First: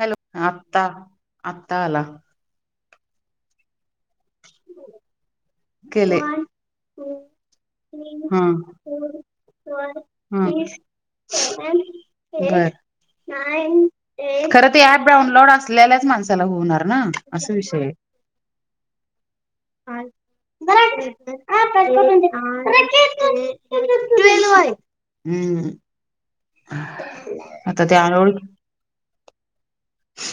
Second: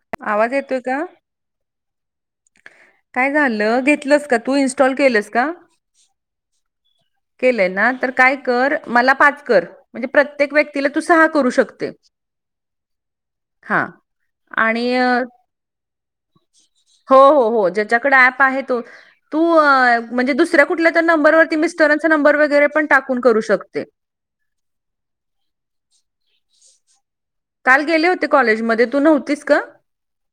Hello आवाज येतोय आता का? आता आला काय झालं घेतलंस का तू इनस्टॉल केलंस का केले केलंय ना तर काय हा कर मला पाच कर हा म्हणजे हा. प्रत्येक व्यक्तीला तू सहा करू शकते. हा खर ते आणि पाहून अ, डाउनलोड असच माण होणार ना हो हो असा हो विषय आहे ज्याच्याकडे ऍप आहे तो तू म्हणजे दुसरा दुसऱ्या कुठल्या तर नंबरती मिस्टरांचा नंबर वगैरे पण टाकून करू शकते ल हम्म ह काल गेले होते कॉलेजमध्ये तू नव्हतीस का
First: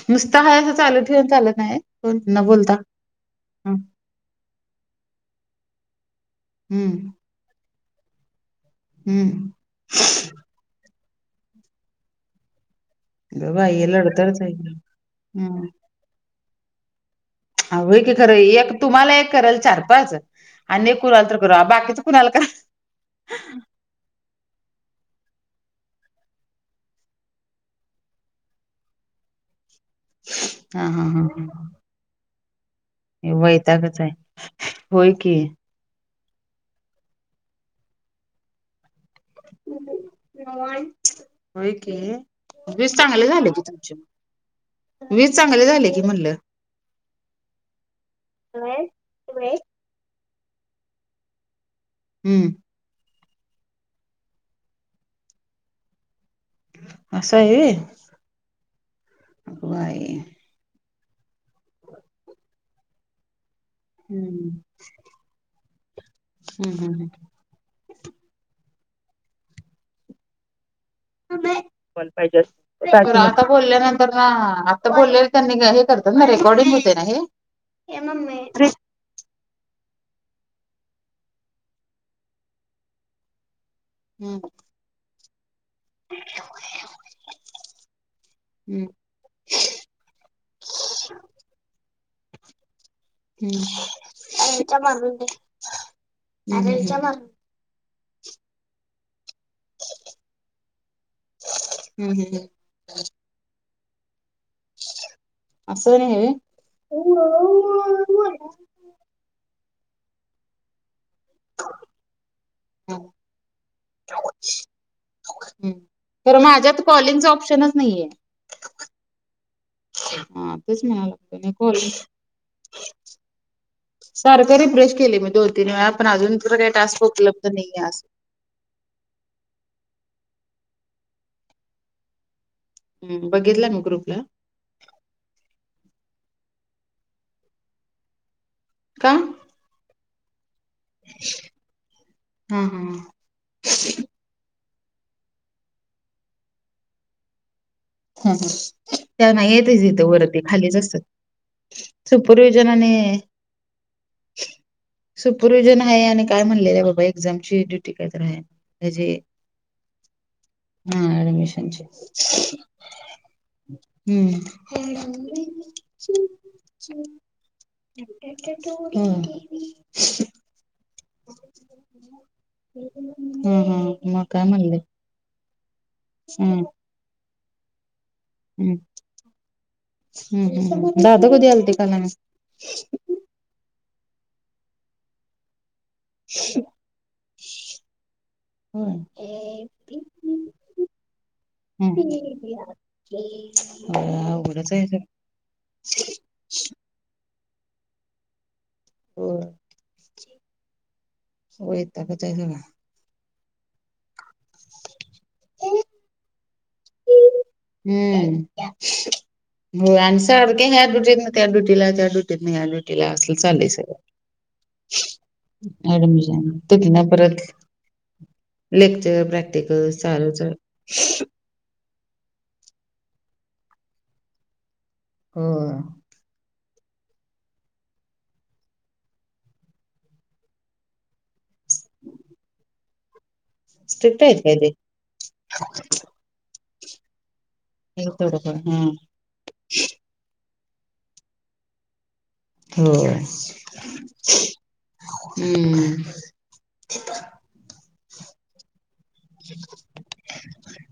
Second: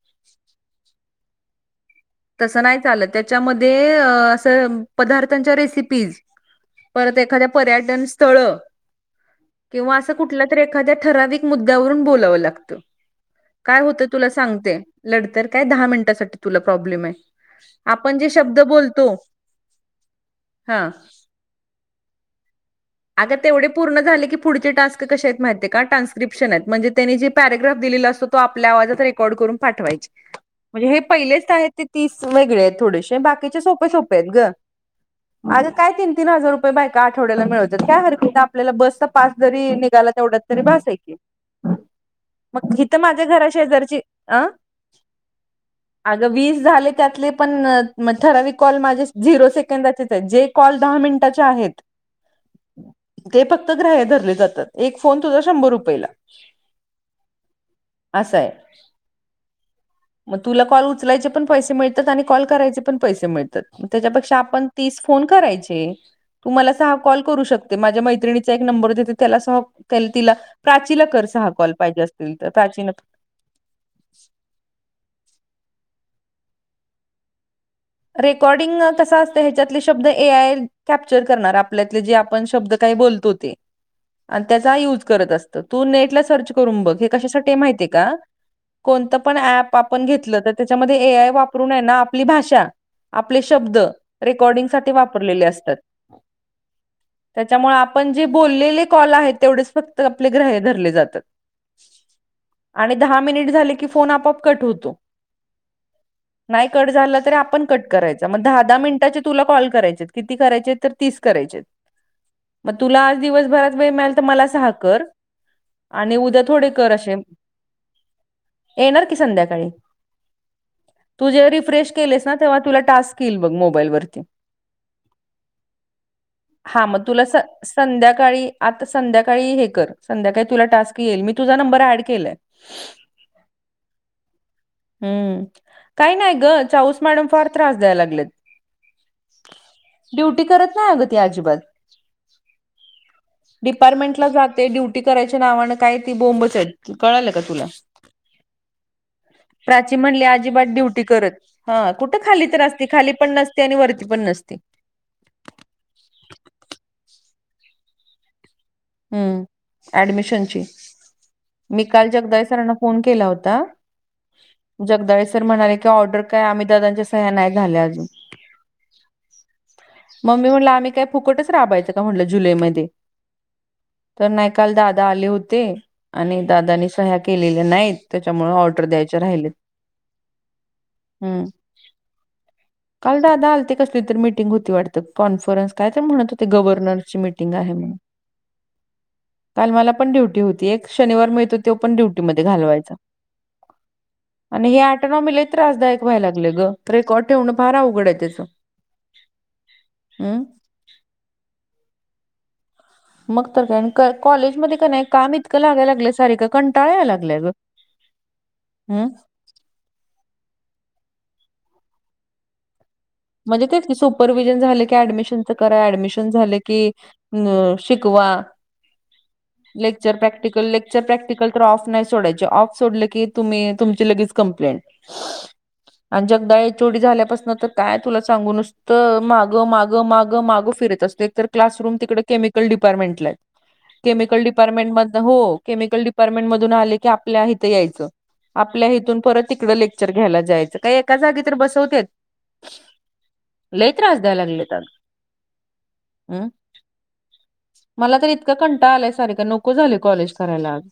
नुसत हा असं चालू ठेवन चालत नाही कोण न तसं बोलता नाही चालं त्याच्यामध्ये असं पदार्थांच्या रेसिपीज हम्म परत एखाद्या पर्यटन स्थळ हम्म किंवा असं कुठल्या तर एखाद्या ठराविक मुद्द्यावरून बोलावं लागतं ग काय बाई होत तुला लडतडच आहे सांगते लढत हम्म काय दहा मिनिटासाठी तुला प्रॉब्लेम आहे ह हो की आपण जे खरं शब्द एक बोलतो तुम्हाला एक कराल चार पाच हा आणि एक कराल तर करू बाकीच कुणाल का आता तेवढे पूर् झाले की पुढचे टास्क कशा आहेत माहितीय का ट्रान्स्क्रिप्शन आहेत म्हणजे त्यानी जे पॅरग्राफ दिलेलं असतो तो आपल्या आवाजात रेकॉर्ड करून पाठवायचे हा म्हणजे हे हा पहिलेच हा आहेत ते तीस वेगळे आहेत थोडेसे हे बाकीचे सोपे वैतागच आहे सोप आहेत ग होय की काय तीनी हजार रुपयेय आवड्याला मिळत काय आपल्याला बसचा पास जरी निघाला तेवढ्यात तरी बास ऐ क होय की मग हिथ वीज माझ्या चांगले घरा झाले की तुमचे शेजारची अन् वीज चांगली झाले अग म्हणलं वीस झाले त्यातले पण ठरावी कॉल माझे झिरो सेकंदाचेच आहे जे कॉल दहा मिनिटाचे आहेत हम्म ते फक्त ग्राह्य धरले जातात एक फोन तुझा शंभर रुपयेला अससं आहे असा आहे बाई मग तुला कॉल उचलायचे पण पैसे मिळतात आणि कॉल करायचे पण पैसे मिळतात त्याच्यापेक्षा हम्म आपण तीस फोन करायचे तुम्हाला हम्म सहा कॉल करू शकतो ते माझ्या मैत्रिणीचा एक नंबर देते त्याला सह त्या तिला प्राचीला करस हा हम्म कॉल पाहिजे असतील तर अस प्राचीन तर आता बोलल्यांत ना आता बोललेले त्यांनी हे करतात ना रेकॉर्डिंग होते ना हे हम्म रेकॉर्डिंग कस अस ह्याच्यातले शब्द ए आय कॅप्चर करणार आपल्यातले जे आपण शब्द काही बोलतो ते आणि त्याचा युज करत असत तू नेटला सर्च करून बघ हे कशासाठी माहिती का हम्म कोणत पण अँप आपण घेतलं तर त्याच्यामध्ये ए आय वापरूनय ना आपली भाषा आपले शब्द रेकॉर्डिंग साठी वापरलेले असतात हम्म त्याच्यामुळे आपण जे बोललेले कॉल आहेत तेवढेच फक्त आपले ग्राह्य धर जात हम्म हम्म आणि दहा मिनट झाल की फोन आपोआप कट होतो नाही कट झाला तर आपण कट करायच होय. दहा दहा मिनिटाचे तुला कॉल करायचे किती करायचे तर किती करायचे तीस करायचे म तुला आज दिवसभरात वेळ मिळालं तर मला सहा कर. ह आणि तर उद्या थोडे माझ्यात कर असे कॉलिंगच ऑप्शनच नाहीये. येणार की संध्याकाळी हा तू जे तेच रिफ्रेश केलेस ना तेव्हा तुला [unintelligible] टास्क येईल बघ मोबाईल वरती सारखं रिफ्रेश केलय मी दोन, तीन वेळा पण अजू- हा मग टास्क तुला स- उपलब्ध नाहीे अस संध्याकाळी आता संध्याकाळी हे कर संध्याकाळी तुला टास्क येईल मी तुझा नंबर ऍड केलाय हम्म बघितला मी ग्रुप ला हम्म काही नाही ग चाऊस मॅडम फार त्रास द्याय लागलेत का ड्युटी करत नाही अगं ते अजिबात हा हा हा डिपार्टमेंट ला जाते ड्युटी करायच्या नावानं काय ती बोंब च कळालं का तुला हा, हा. त्या नाही येतच प्राची इथं म्हणली वरती अजिबात खालीच असतात ड्युटी करत हा कुठं खाली तर सुपरवि्हजन असते खाली आणि पण नसते आणि वरती पण नसते सुपरविझन आहे आणि काय म्हणलेलं बाबा एक्झामची डुटी काहीतर आहे त्याचे हम्म ऍडमिशनची हा मी ऍडमिशनचे काल जगदाळे सराना फोन केला होता हम्म जगदाळे सर म्हणाले की ऑर्डर काय अमित दादांच्या सह्या नाही झा मग मी म्हणलं आम्ही काय हम् फुकटच राबायचं का म्हटलं जुलैमध्ये हम् हम् तर नाही काल दादा आले होते आणि हम्म दादानी सह्या केलेल्या नाहीत. त्याच्यामुळे हम्म ऑर्डर द्यायचे राहिलेत हम्म दादा हम्म कधी आलते काल आणि काल दादा आलते कसली तर मीटिंग होती वाढत कॉन्फरन्स काय तर म्हणत होते गव्हर्नरची मीटिंग आहे म्हणून. काल मला पण ड्युटी हम्म होती एक शनिवार मिळतो त्यो पण ड्यूटीमध्ये घालवायचा. होय आणि अवघडच हे आहे सगळं आटोनॉमी लय त्रासदायक व्हायला ग रेकॉर्ड ठेवण फारा अवघड आहे त्याच होय वैतागच आहे सगळा मग तर काय अन् कॉलेजमध्ये कनय काम इतकं लागाय लागलं सारिका कंटाळ याय लागलंय ग हम्म हम् होय आणि सारखं ह्या डुटीतन त्या डुटीला त्या डुटीतन या डुटीला अस म्हणजे तेच की सुपरव्हिजन झाले की ऍडमिशनच करा ऍडमिशन झाल की तिथनं परत अ शिकवा लेक्चर प्रॅक्टिकल लेक्चर चालूच आहे प्रॅक्टिकल, लेक्चर प्रॅक्टिकल तर ऑफ नाही सोडायचे ऑफ सोडलं की तुम्ही तुमची लगेच कंप्लेंट होय आणि जगदाळे एच ओ डी झाल्यापासन तर काय तुला सांगू नुसत तर मागं माग मागं मागं फिरत असतोय एक तर क्लासरूम तिकड केमिकल डिपार्टमेंटला आहेत. स्ट्रिक्ट आहेत केमिकल काय ते डपार्टमेंटमधन हो केमिकल डिपार्ट पार्टमेंट मधून आले की आपल्या इथ यायचं थोडंफार हा आपल्या इथून परत तिकड लेक्चर घ्यायला जायचं काय एका जागी तर बसवत्यात होय लई त्रास द्याय लागल्यात अगं हम्म हम् मला तर इतका कंटाळा आलाय सारीका नको झालंय कॉलेज करायला अगं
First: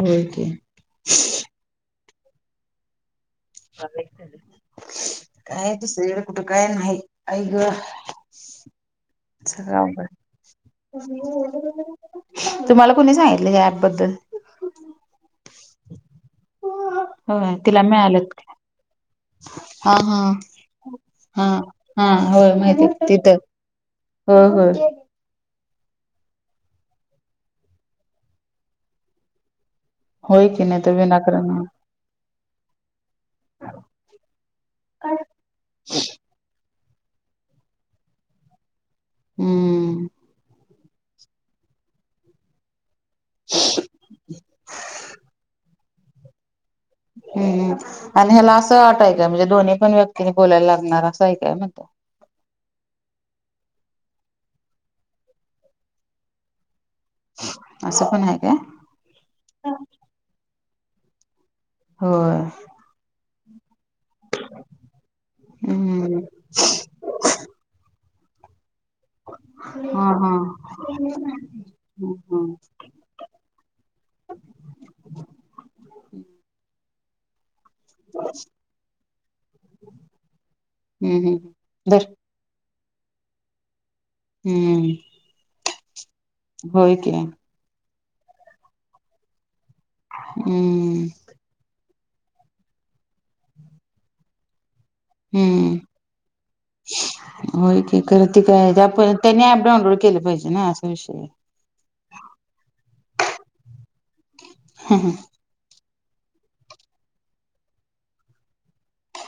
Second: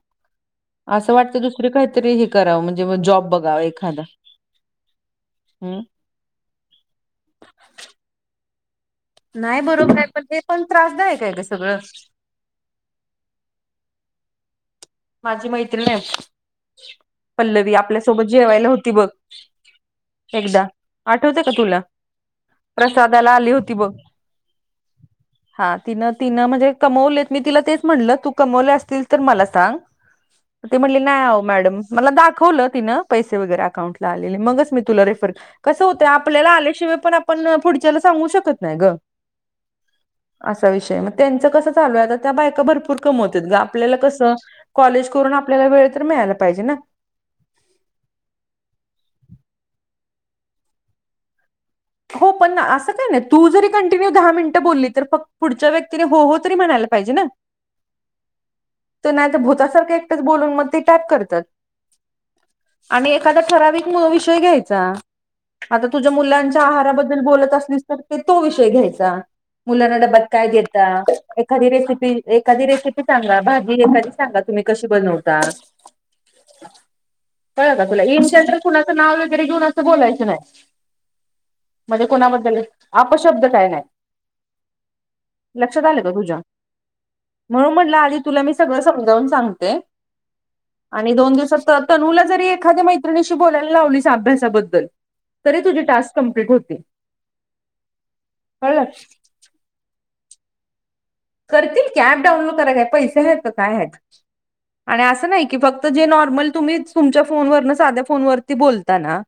होय की असं वाटतं दुसरी काहीतरी हे करावं म्हणजे म जॉब बघ [inaudible] काय हं. ते [unintelligible] कुठे काय नाही आई ग [inaudible] नाही बरोबर आहे पण हे पण त्रासदायक आहे गं सगळं तुम्हाला कोणी सांगितलं ह ऍप बद्दल माझी मैत्रिन ण होय पल्लवी तिला आपल्यासोबत मिळालेत जेवायला होती बघ हा हा एकदा आठवते हा का तुला हा प्रसादाला आली होती बघ हो हा हा तिनं तिनं म्हणजे कमवलेत मी तिला तेच म्हणलं तू कमवले असतील तर मला सांग होय की ते तर म्हणले नाही विनाकारण हम्म मॅडम मला दाखवलं तिनं अउं म मी तु रेर कस आपल्या आल्याशियण पण पुढच्याला सांगू शकत नाही ग विषय मग त्यांच कसं चालू आहेता त्या बायका भरपूर कमवत ग आपल्याला कस कॉलेज करून आपल्याला वेळ तर मिळायला पाहिजे ना हम् आणि ह्याला असं वाट ऐकाय म्हणजे दोन्ही पण व्यक्तीनी बोलायला लागणार असं ऐ काय मणत हो पण ना असं काय नाही तू जरी कंटिन्यू दहा मिनिटं बोलली तर फ पुढच्या व्यक्तीने हो हो तरी म्हणायला पाहिजे ना असं पण आहे काय त नाही तर भूतासारखं एकटंच बोलून मग ते [unintelligible] करतात होय आणि एखादा ठराविक म अ विषय घ्यायचा आता तुझ्या हम्म मुलां आहाराबद्दल बोलत असलीस तर ते तो विषय घ्यायच मुला हा हा बकाय घेत हम्म एखादी रेसिपी हम्म हम्म एखादी रेसिपी सांगा भाजी एखादी सांगा तुम्ही कशी बनवता कळ ना तुला एशियातं कुणाचं नाव वगैरे घेऊन असं बोलायचं नाही हम्म धर म्हणजे कोणाबद्दल अशब्द काही नाही हम्म लक्षात आलं का तुझ्या होय की म्हण म्हटलं आध तुला मी सगळं समजावून सांगते हम्म आणि दोन दिवसात तर तनूला जरी एखाद्या मैत्रिशी बोलायला लावली अभ्यासाबद्दल तरी हम्म तुझी टास्क कंप्लीट होतील होय क खरं ते काय कळलं त्याप त्यांनी अऍप डाऊनलोड केलं पाहिजे ना असा विषय करतील की प डाउनलोड करा काय पैसे आहेत काय आहेत आणि असं नाही की फक्त जे नॉर्मल तुम्ही तुमच्या फोन व न साध्या फोन वरती बोलता ना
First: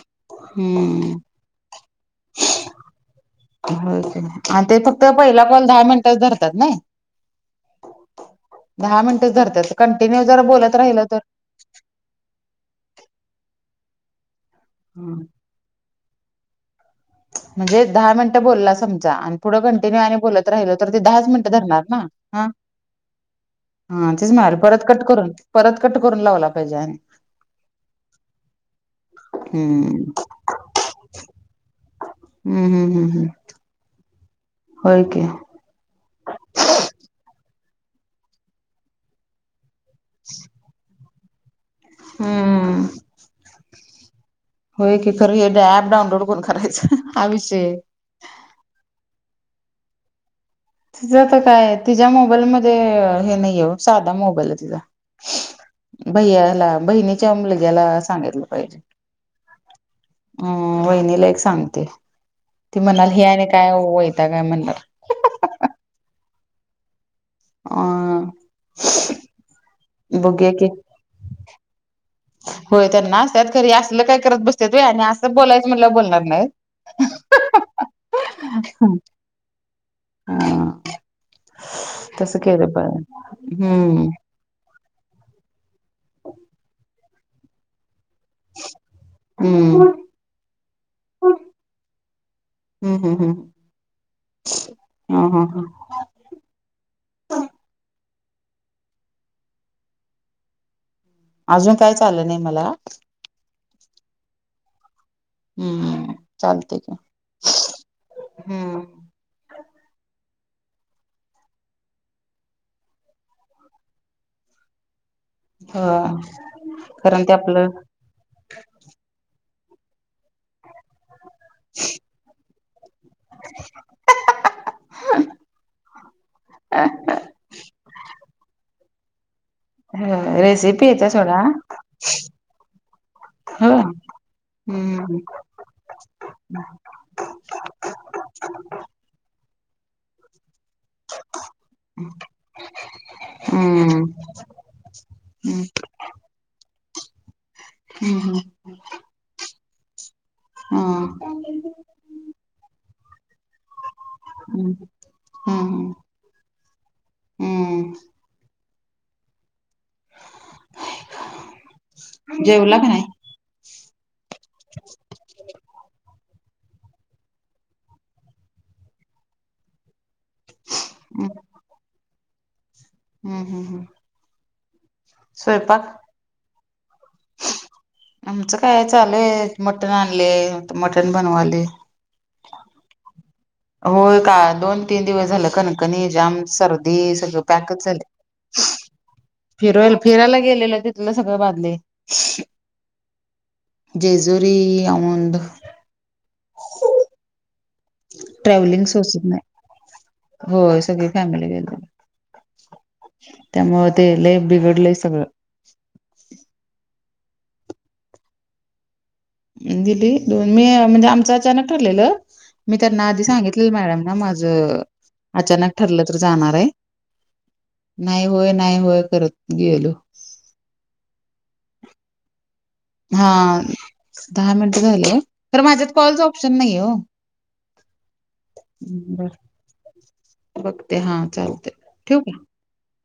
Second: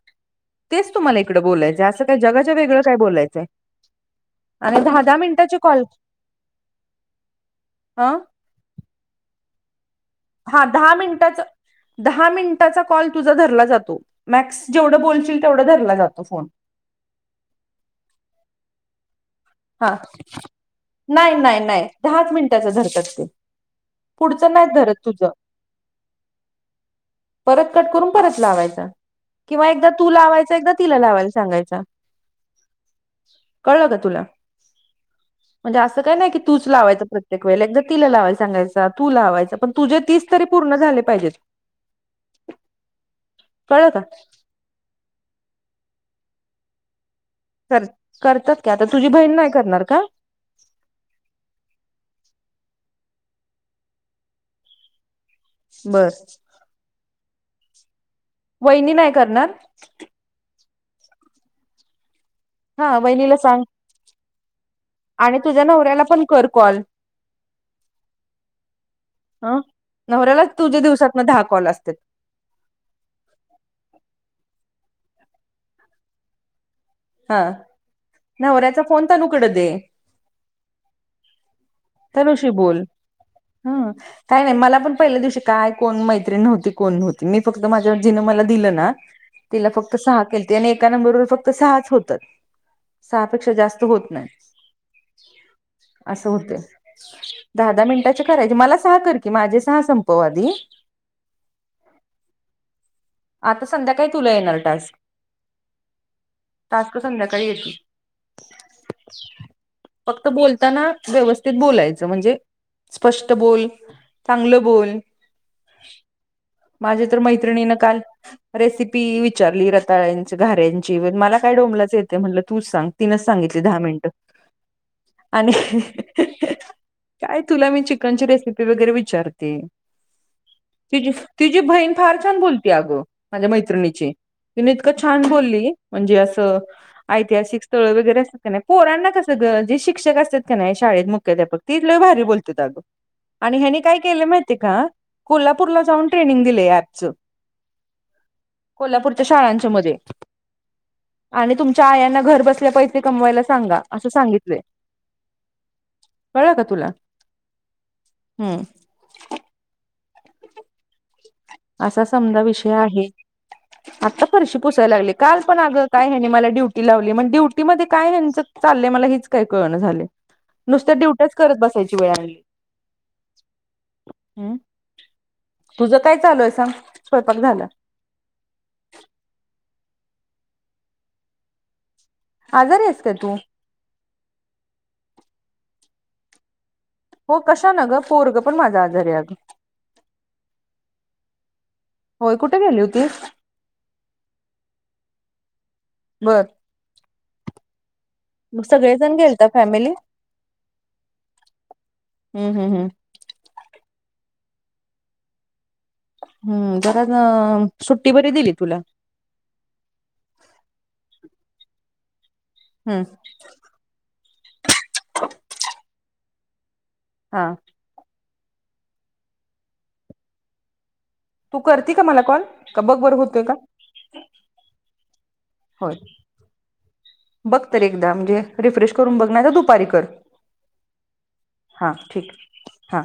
तेच हम्म तुम्हाला इकडे बलायचं असं का जगा वेगळं काय बलायचंय हो आणि ते फक्त पहिला कॉल दहा मिनिटच धरतात ना आा दहा मिनटच धरतात कंटिन्यू जर हा बोलत दहा राहिलं तर मिनिटाच दहा मिनिटाचा कॉल तुझा धरला जातो मॅक्स जेवढ बोलशील तेवढ धरला जातो फोन म्हणजे दहा मिनिटं बोलला समजा पुढं हा कंटिन्यू आणि बोलत राहिल तर ते दहाच नाही मिनिटं नाही धरणार नाही ना दहाच ह मिनिटाचा धरतात ते हा तेच पुढचं म्हणाले नाही परत धरत कट करून तुझं परत कट करून लावला पाहिजे आणि परत कट करून परत लावायचा किंवा एकदा हम्म तू लावायच एकदा तिला लावायला सांगयचा हम् हम् हम् हम कळलं का तुला हो का म्हणजे असं काय नाही की तूच लावायच प्रत्ये वेळेला जदा तिला लावाय सांगायं तू लावायं पण तुझे तीस तरी पूर्ण झाले पाहिजेत हम्म. कळलं का? होय की करूया डॅ ॲप डाऊनलोड करून करायचं आविष कर करतात की आता तुझी बहीण नाहीं करणारं का? तिचा त काय तिच्या मोबाईल मध्ये अ हे नाहीये ओ साधा मोबाईलय तिचा. बर भैयाला बहिणीच्या मुलग्याला सांगितलं. पाहिजे वहिनी नाही करणार? अ वहिनीला एक सांगते ती हा म्हणाल हे वहिनीला आणि सांग काय वैतागय म्हणणार. आणि तुझ्या नवऱ्याला पण कर कॉल. अ अं बघूया नवऱ्यालाच की तुझ्या दिवसांत न दहा कॉल असत्यात. होय त्यांना असतात खरी असलं काय करत बसत्यात व्हय आणि आसं बोलायचं म्हणल्यावर बोलणारं नाहीं. हां नवऱ्याचा फोन तणूकड दे. हा तसं तणूशी केलं बोल पाहिजे हम्म. काही नाही मला पण पहिल्या दिवशी काय कोण मैत्री नव्हती कोण नव्ह मी फक्त माझ्याव जीन मला दिलं ना तिला हम्म फक्त सहा केलते आणि एका नंबर फक्त सहाच त हम्म हम्म हम्म सहापेक्षा जास्त होत नाहींत. हा हा हा असं होतय. दहा दहा मिनटाचे करायचे, मला सहा कर की माझे सहा संपव आधी आजून काहीच आलं नाही मला. आता संध्याकाळी तुला येणारं टास्क. हम्म चालतय की टास्क संध्याकाळी येतील हम्म. फक्त बोलतांना व्यवस्थित बोलायचं म्हंजे स्पष्ट बोल चांगल बोल. हो माझ्या तर कारण ते आपलं मैत्रिणीन काल रेसिपी विचारली रताळंयाच घारे यांची प मला काय डोमलाचं येतय म्हणलं तूच सांग तिनच सांगितली दहा मिनटं. आणि काय तुला मी चिकनची रेसिपी वगैरे विचार ते. हो रेसिपी येत्या तिची फ सोडा तिची बहीण फार छान बोलती आग माझ्या हो मैत्रिणीची. तिनी इतकं हम्म छान बोलली म्हंजे आस अ ऐतिहासिक स्थळ वगैरे असतात का नाही, पोरांना कसं ग जे शिक्षक असतात की नाही शाळेत मु ख्याध्यापक ते लई भारी बोलत्यात आगं. आणि ह्यानी काय हम्म केल माहितीय का कोल्हापूरला जाऊन ट्रेनिंग दिले ॲपच. हम्म हम्म. कोल्हापूरच्या शाळांच्या मध्ये. हम्म. आणि तुमच्या आयांना घर बसल्या पैसे कमवायला सांगा. असं सांगितलय हम्म कळलं का तुला? हम्म हम्म. असा समदा विषय जेवला का नाही आहे. आता फरशी पुसायला लागली काल पण आगं काय ह्यानी मला ड्युटी लावली म ड्युटी मध्ये काय ह्यांच चाललय मला हेच काई कळना झालय नुस्त्या ड्युटयाच करत बसायची वेळ आणली. हम्म हम्म हम्म. हम्म स्वयंपाक तुझं काय चालूय सांग? स्वयंपाक झाला. आमचं काय चालूय मटण आणलय मटण बनवाले. आजारी आहेस का तू? होय का दोन तीन दिवस झालं कणकणी जाम सर दी हो सगळं कशा पॅकच ना गं पोरगं पण झाले माझं आजारी आहे अगं फिरवायला फिरायला गेलेलं तिथलं सगळं बाधलय. होय कुठे गेली होतीस? जेजुरी औंध. बर मग ट्रॅव्हलिंग सगळेजण सोसत नाही, गेलता फॅमिली होय सगळी फॅमिली गेल हम्म हम्म हम्म त्यामुळं ते लय बिघडलंय सगळं. हम्म, [unintelligible] सुट्टी बरी दिली तुला. दिली, दोन मी म्हणजे आमचं अचानक ठरलेलं, मी हम्म त्यांना आधी सांगित की मॅडम ना माझं अचानक ठरलं तर जाणार आहे. हा नाही होय नाही होय करत गेलो. तू करते का मला कॉल? का बघ बरं हा होतोय का दहा मिनिट झाले, तर माझ्यात होय कॉलच ऑप्शन नाही हो. बघ तर एकदा म्हणजे, रिफ्रेश करून बघ नाहीतर दुपारी कर. बघते हा चालते, ठेऊ का? हां